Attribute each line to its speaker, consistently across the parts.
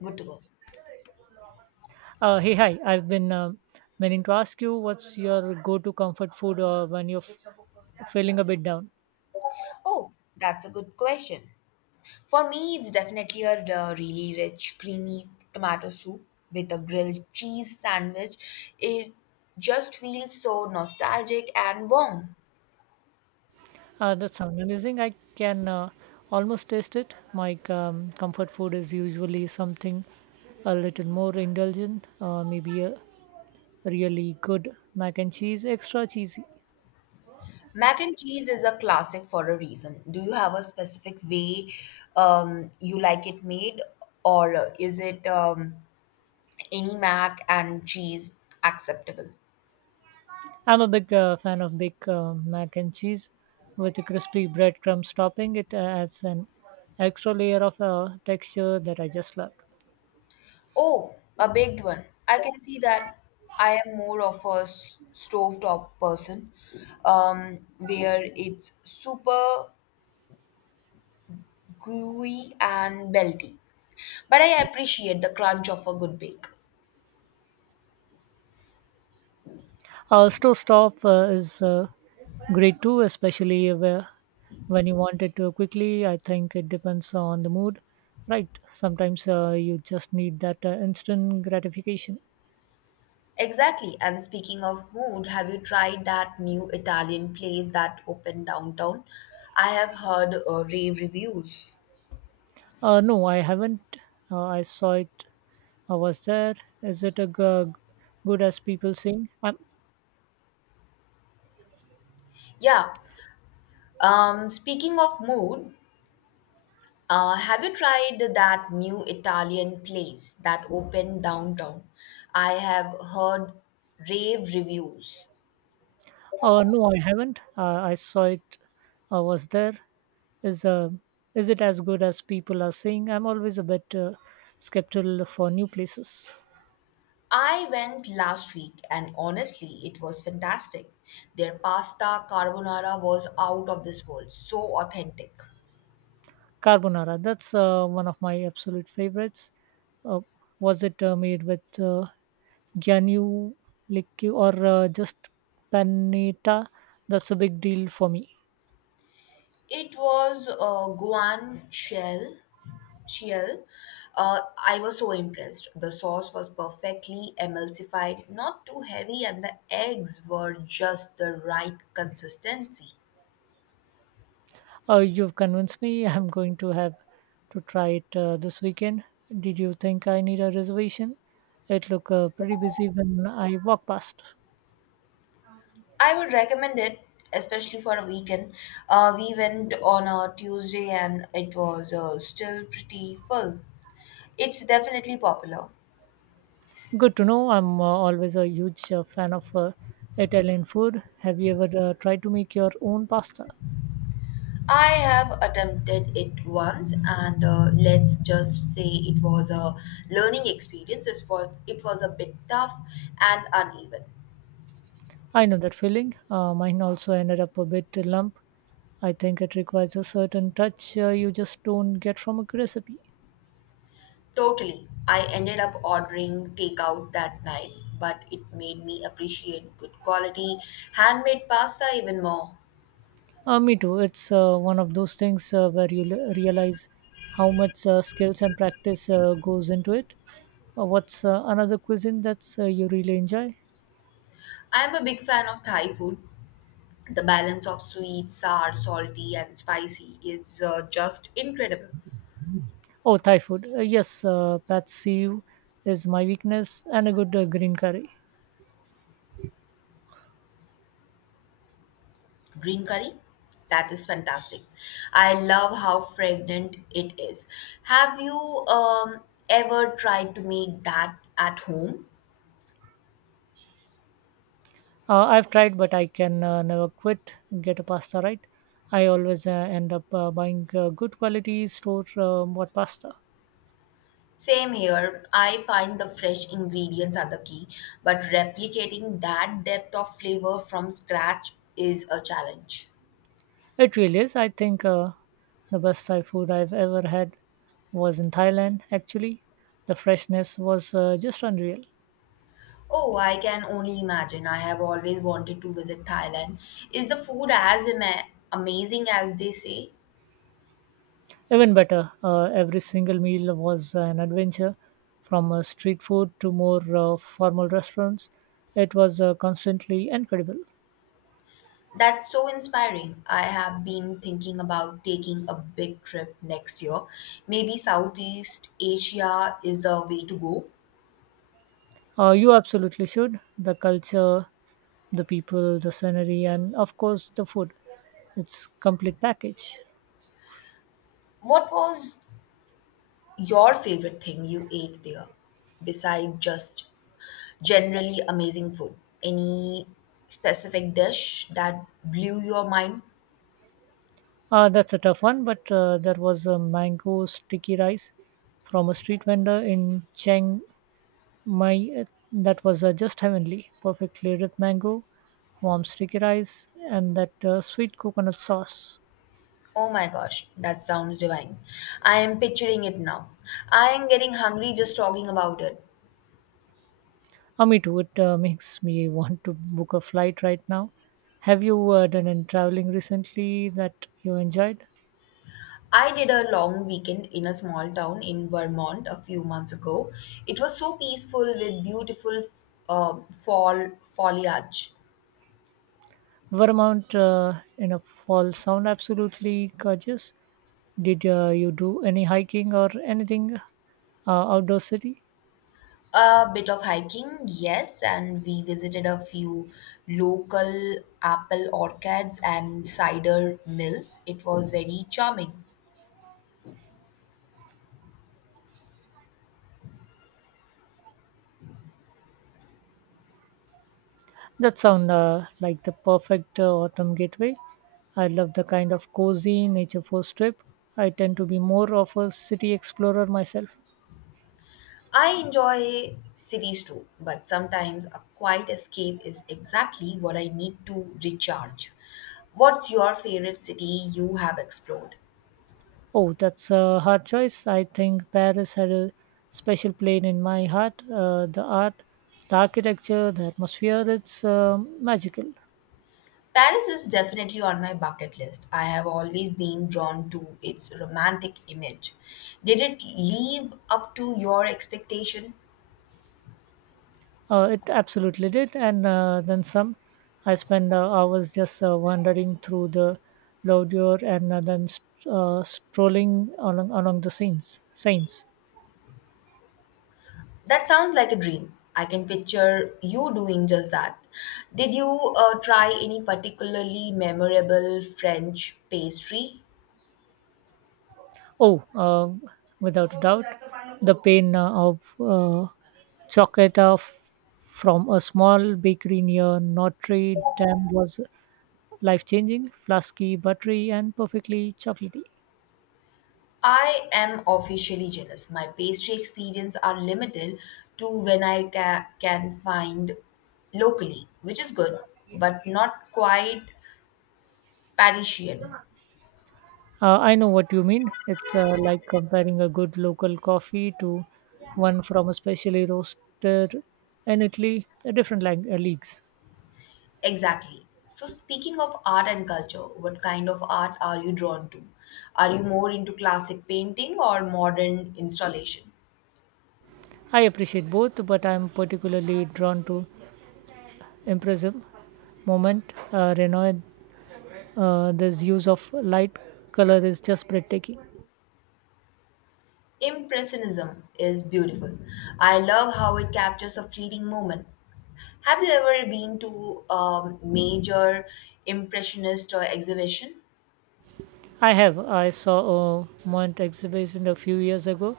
Speaker 1: Good to go.
Speaker 2: Hi. I've been meaning to ask you what's your go to comfort food when you're feeling a bit down?
Speaker 1: Oh, that's a good question. For me, it's definitely a really rich, creamy tomato soup with a grilled cheese sandwich. It just feels so nostalgic and warm.
Speaker 2: That sounds amazing. I can almost taste it. My comfort food is usually something a little more indulgent, maybe a really good mac and cheese, extra cheesy.
Speaker 1: Mac and cheese is a classic for a reason. Do you have a specific way you like it made, or is it any mac and cheese acceptable?
Speaker 2: I'm a big fan of big mac and cheese with a crispy breadcrumbs topping. It adds an extra layer of texture that I just love.
Speaker 1: Oh, a baked one. I can see that I am more of a stovetop person, where it's super gooey and melty. But I appreciate the crunch of a good bake.
Speaker 2: Stove stop is great too, especially where, when you want it to quickly. I think it depends on the mood, right? Sometimes you just need that instant gratification.
Speaker 1: Exactly. And speaking of mood, have you tried that new Italian place that opened downtown? I have heard rave reviews.
Speaker 2: No, I haven't. I saw it. I was there. Is it a good as people saying?
Speaker 1: Yeah. Speaking of mood, have you tried that new Italian place that opened downtown? I have heard rave reviews.
Speaker 2: No, I haven't. I saw it. I was there. Is uh, is it as good as people are saying? I'm always a bit skeptical for new places.
Speaker 1: I went last week and honestly, it was fantastic. Their pasta carbonara was out of this world, so authentic.
Speaker 2: Carbonara, that's one of my absolute favorites. Uh, was it made with Gianluigi or just panetta? That's a big deal for me.
Speaker 1: It was a guan shell Shiel, uh, I was so impressed. The sauce was perfectly emulsified, not too heavy, and the eggs were just the right consistency.
Speaker 2: You've convinced me. I'm going to have to try it this weekend. Did you think I need a reservation? It looked pretty busy when I walked past.
Speaker 1: I would recommend it, especially for a weekend. We went on a Tuesday and it was still pretty full. It's definitely popular.
Speaker 2: Good to know. I'm always a huge fan of Italian food. Have you ever tried to make your own pasta?
Speaker 1: I have attempted it once, and let's just say it was a learning experience. It was a bit tough and uneven.
Speaker 2: I know that feeling. Mine also ended up a bit lump. I think it requires a certain touch you just don't get from a recipe.
Speaker 1: Totally. I ended up ordering takeout that night, but it made me appreciate good quality handmade pasta even more.
Speaker 2: Me too. It's one of those things where you realize how much skills and practice goes into it. What's another cuisine that's you really enjoy?
Speaker 1: I am a big fan of Thai food. The balance of sweet, sour, salty, and spicy is just incredible.
Speaker 2: Oh, Thai food. Yes, pad see ew is my weakness, and a good green curry.
Speaker 1: Green curry? That is fantastic. I love how fragrant it is. Have you um, ever tried to make that at home?
Speaker 2: I've tried, but I can never quit. Get a pasta right. I always end up buying good quality store bought pasta.
Speaker 1: Same here. I find the fresh ingredients are the key, but replicating that depth of flavor from scratch is a challenge.
Speaker 2: It really is. I think the best Thai food I've ever had was in Thailand. Actually, the freshness was just unreal.
Speaker 1: Oh, I can only imagine. I have always wanted to visit Thailand. Is the food as amazing as they say?
Speaker 2: Even better, every single meal was an adventure, from street food to more formal restaurants. It was constantly incredible.
Speaker 1: That's so inspiring. I have been thinking about taking a big trip next year. Maybe Southeast Asia is the way to go.
Speaker 2: You absolutely should. The culture the people, the scenery, and of course the food. It's complete package.
Speaker 1: What was your favorite thing you ate there beside just generally amazing food? Any specific dish that blew your mind?
Speaker 2: That's a tough one, but there was a mango sticky rice from a street vendor in Chiang Mai that was just heavenly. Perfectly ripe mango, warm sticky rice, and that sweet coconut sauce.
Speaker 1: Oh my gosh, that sounds divine. I am picturing it now. I am getting hungry just talking about it.
Speaker 2: Me too. It makes me want to book a flight right now. Have you done any traveling recently that you enjoyed?
Speaker 1: I did a long weekend in a small town in Vermont a few months ago. It was so peaceful with beautiful fall foliage.
Speaker 2: Vermont in a fall sound absolutely gorgeous. Did you do any hiking or anything outdoor city?
Speaker 1: A bit of hiking, yes, and we visited a few local apple orchards and cider mills. It was very charming.
Speaker 2: That sound like the perfect autumn gateway. I love the kind of cozy nature first trip. I tend to be more of a city explorer myself.
Speaker 1: I enjoy cities too, but sometimes a quiet escape is exactly what I need to recharge. What's your favorite city you have explored?
Speaker 2: Oh, that's a hard choice. I think Paris had a special place in my heart. The art, the architecture, the atmosphere, it's magical.
Speaker 1: Paris is definitely on my bucket list. I have always been drawn to its romantic image. Did it live up to your expectation?
Speaker 2: It absolutely did, and then some. I spent hours just wandering through the Laudure and then strolling along the scenes. Saints.
Speaker 1: That sounds like a dream. I can picture you doing just that. Did you try any particularly memorable French pastry?
Speaker 2: Oh, without a doubt, the pain of chocolate from a small bakery near Notre Dame was life changing, flasky, buttery, and perfectly chocolatey.
Speaker 1: I am officially jealous. My pastry experience are limited to when I can find locally, which is good, but not quite Parisian.
Speaker 2: I know what you mean. It's like comparing a good local coffee to one from a specially roaster in Italy, different leagues.
Speaker 1: Exactly. So, speaking of art and culture, what kind of art are you drawn to? Are you more into classic painting or modern installation?
Speaker 2: I appreciate both, but I'm particularly drawn to Impressive Moment Renault. This use of light color is just breathtaking.
Speaker 1: Impressionism is beautiful. I love how it captures a fleeting moment. Have you ever been to a major impressionist exhibition?
Speaker 2: I have. I saw a Mont exhibition a few years ago,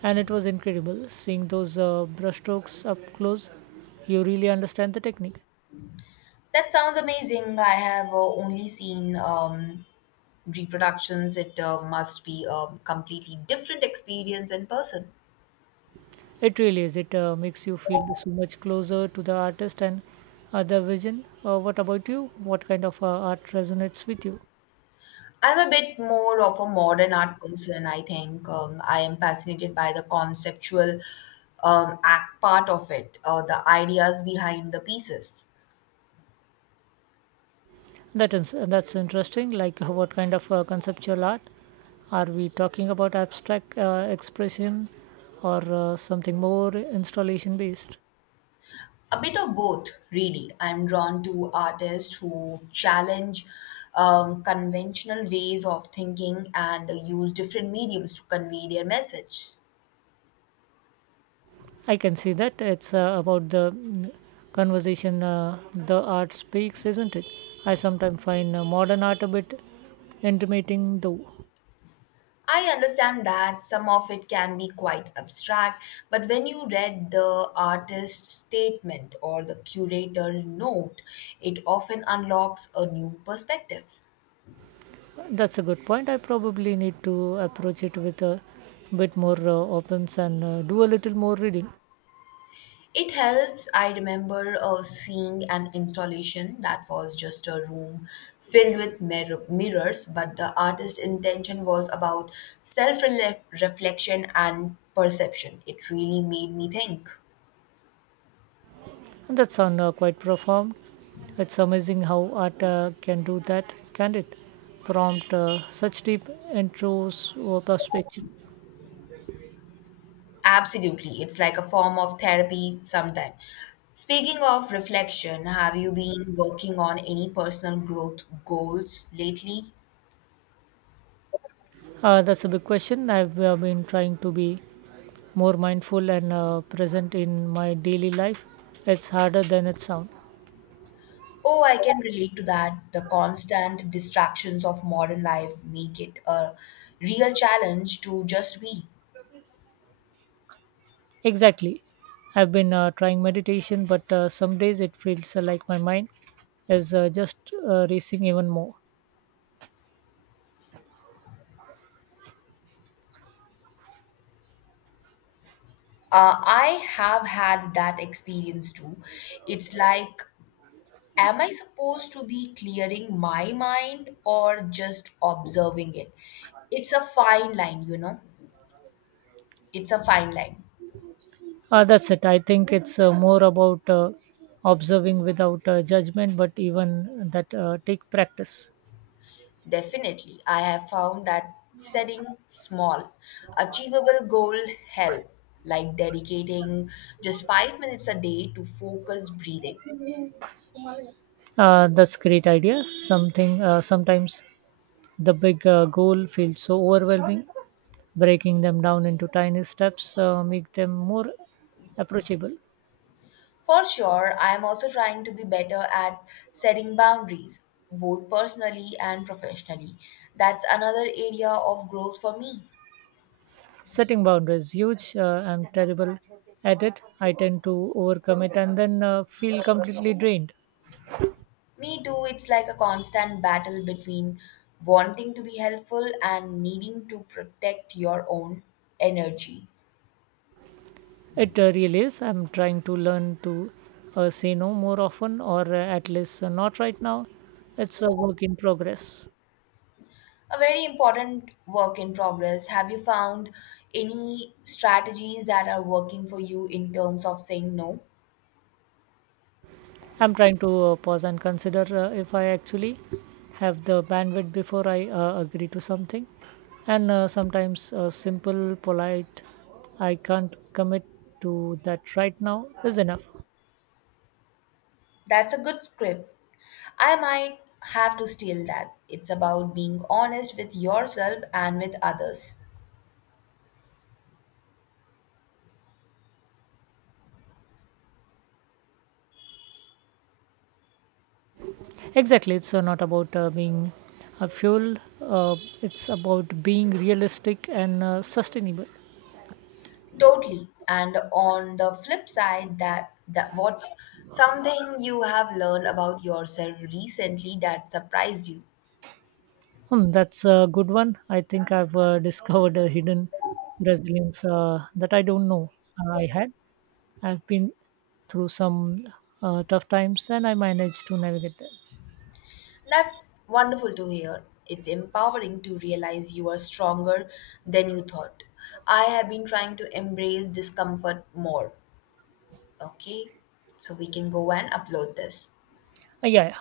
Speaker 2: and it was incredible. Seeing those brushstrokes up close, you really understand the technique.
Speaker 1: That sounds amazing. I have only seen reproductions. It must be a completely different experience in person.
Speaker 2: It really is. It makes you feel so much closer to the artist and the vision. What about you? What kind of art resonates with you?
Speaker 1: I'm a bit more of a modern art person, I think. I am fascinated by the conceptual act part of it, the ideas behind the pieces.
Speaker 2: That is, that's interesting. Like, what kind of conceptual art? Are we talking about abstract expression or something more installation based?
Speaker 1: A bit of both, really. I'm drawn to artists who challenge conventional ways of thinking and use different mediums to convey their message.
Speaker 2: I can see that it's about the conversation the art speaks, isn't it? I sometimes find modern art a bit intimating, though.
Speaker 1: I understand that some of it can be quite abstract, but when you read the artist's statement or the curator note, it often unlocks a new perspective.
Speaker 2: That's a good point. I probably need to approach it with a bit more opens and do a little more reading.
Speaker 1: It helps. I remember seeing an installation that was just a room filled with mirrors, but the artist's intention was about self reflection and perception. It really made me think.
Speaker 2: And that sounds quite profound. It's amazing how art can do that, can't it? Prompt such deep intros or perspective.
Speaker 1: Absolutely. It's like a form of therapy sometimes. Speaking of reflection, have you been working on any personal growth goals lately?
Speaker 2: That's a big question. I've been trying to be more mindful and present in my daily life. It's harder than it sounds.
Speaker 1: Oh, I can relate to that. The constant distractions of modern life make it a real challenge to just be.
Speaker 2: Exactly. I've been trying meditation, but some days it feels like my mind is just racing even more.
Speaker 1: I have had that experience too. It's like, am I supposed to be clearing my mind or just observing it? It's a fine line, you know? It's a fine line.
Speaker 2: That's it. I think it's more about observing without judgment, but even that take practice.
Speaker 1: Definitely. I have found that setting small, achievable goal help, like dedicating just 5 minutes a day to focus breathing.
Speaker 2: That's great idea. Something sometimes the big goal feels so overwhelming. Breaking them down into tiny steps make them more approachable.
Speaker 1: For sure, I am also trying to be better at setting boundaries, both personally and professionally. That's another area of growth for me.
Speaker 2: Setting boundaries huge, I'm terrible at it. I tend to overcome it and then feel completely drained.
Speaker 1: Me too. It's like a constant battle between wanting to be helpful and needing to protect your own energy.
Speaker 2: It really is. I'm trying to learn to say no more often, or at least not right now. It's a work in progress.
Speaker 1: A very important work in progress. Have you found any strategies that are working for you in terms of saying no?
Speaker 2: I'm trying to pause and consider if I actually have the bandwidth before I agree to something, and sometimes simple polite I can't commit to that right now is enough.
Speaker 1: That's a good script. I might have to steal that. It's about being honest with yourself and with others.
Speaker 2: Exactly, it's not about being a fuel. It's about being realistic and sustainable.
Speaker 1: Totally. And on the flip side, that what's something you have learned about yourself recently that surprised you?
Speaker 2: Hmm, that's a good one. I think I've discovered a hidden resilience that I don't know I had. I've been through some tough times and I managed to navigate them.
Speaker 1: That's wonderful to hear. It's empowering to realize you are stronger than you thought. I have been trying to embrace discomfort more. Okay, so we can go and upload this.
Speaker 2: Yeah.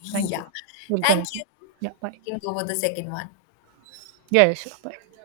Speaker 2: Thank you.
Speaker 1: Yeah,
Speaker 2: We'll
Speaker 1: thank
Speaker 2: connect.
Speaker 1: you.
Speaker 2: Yeah, bye.
Speaker 1: You can go for the second one.
Speaker 2: Yeah, yeah, sure. Bye.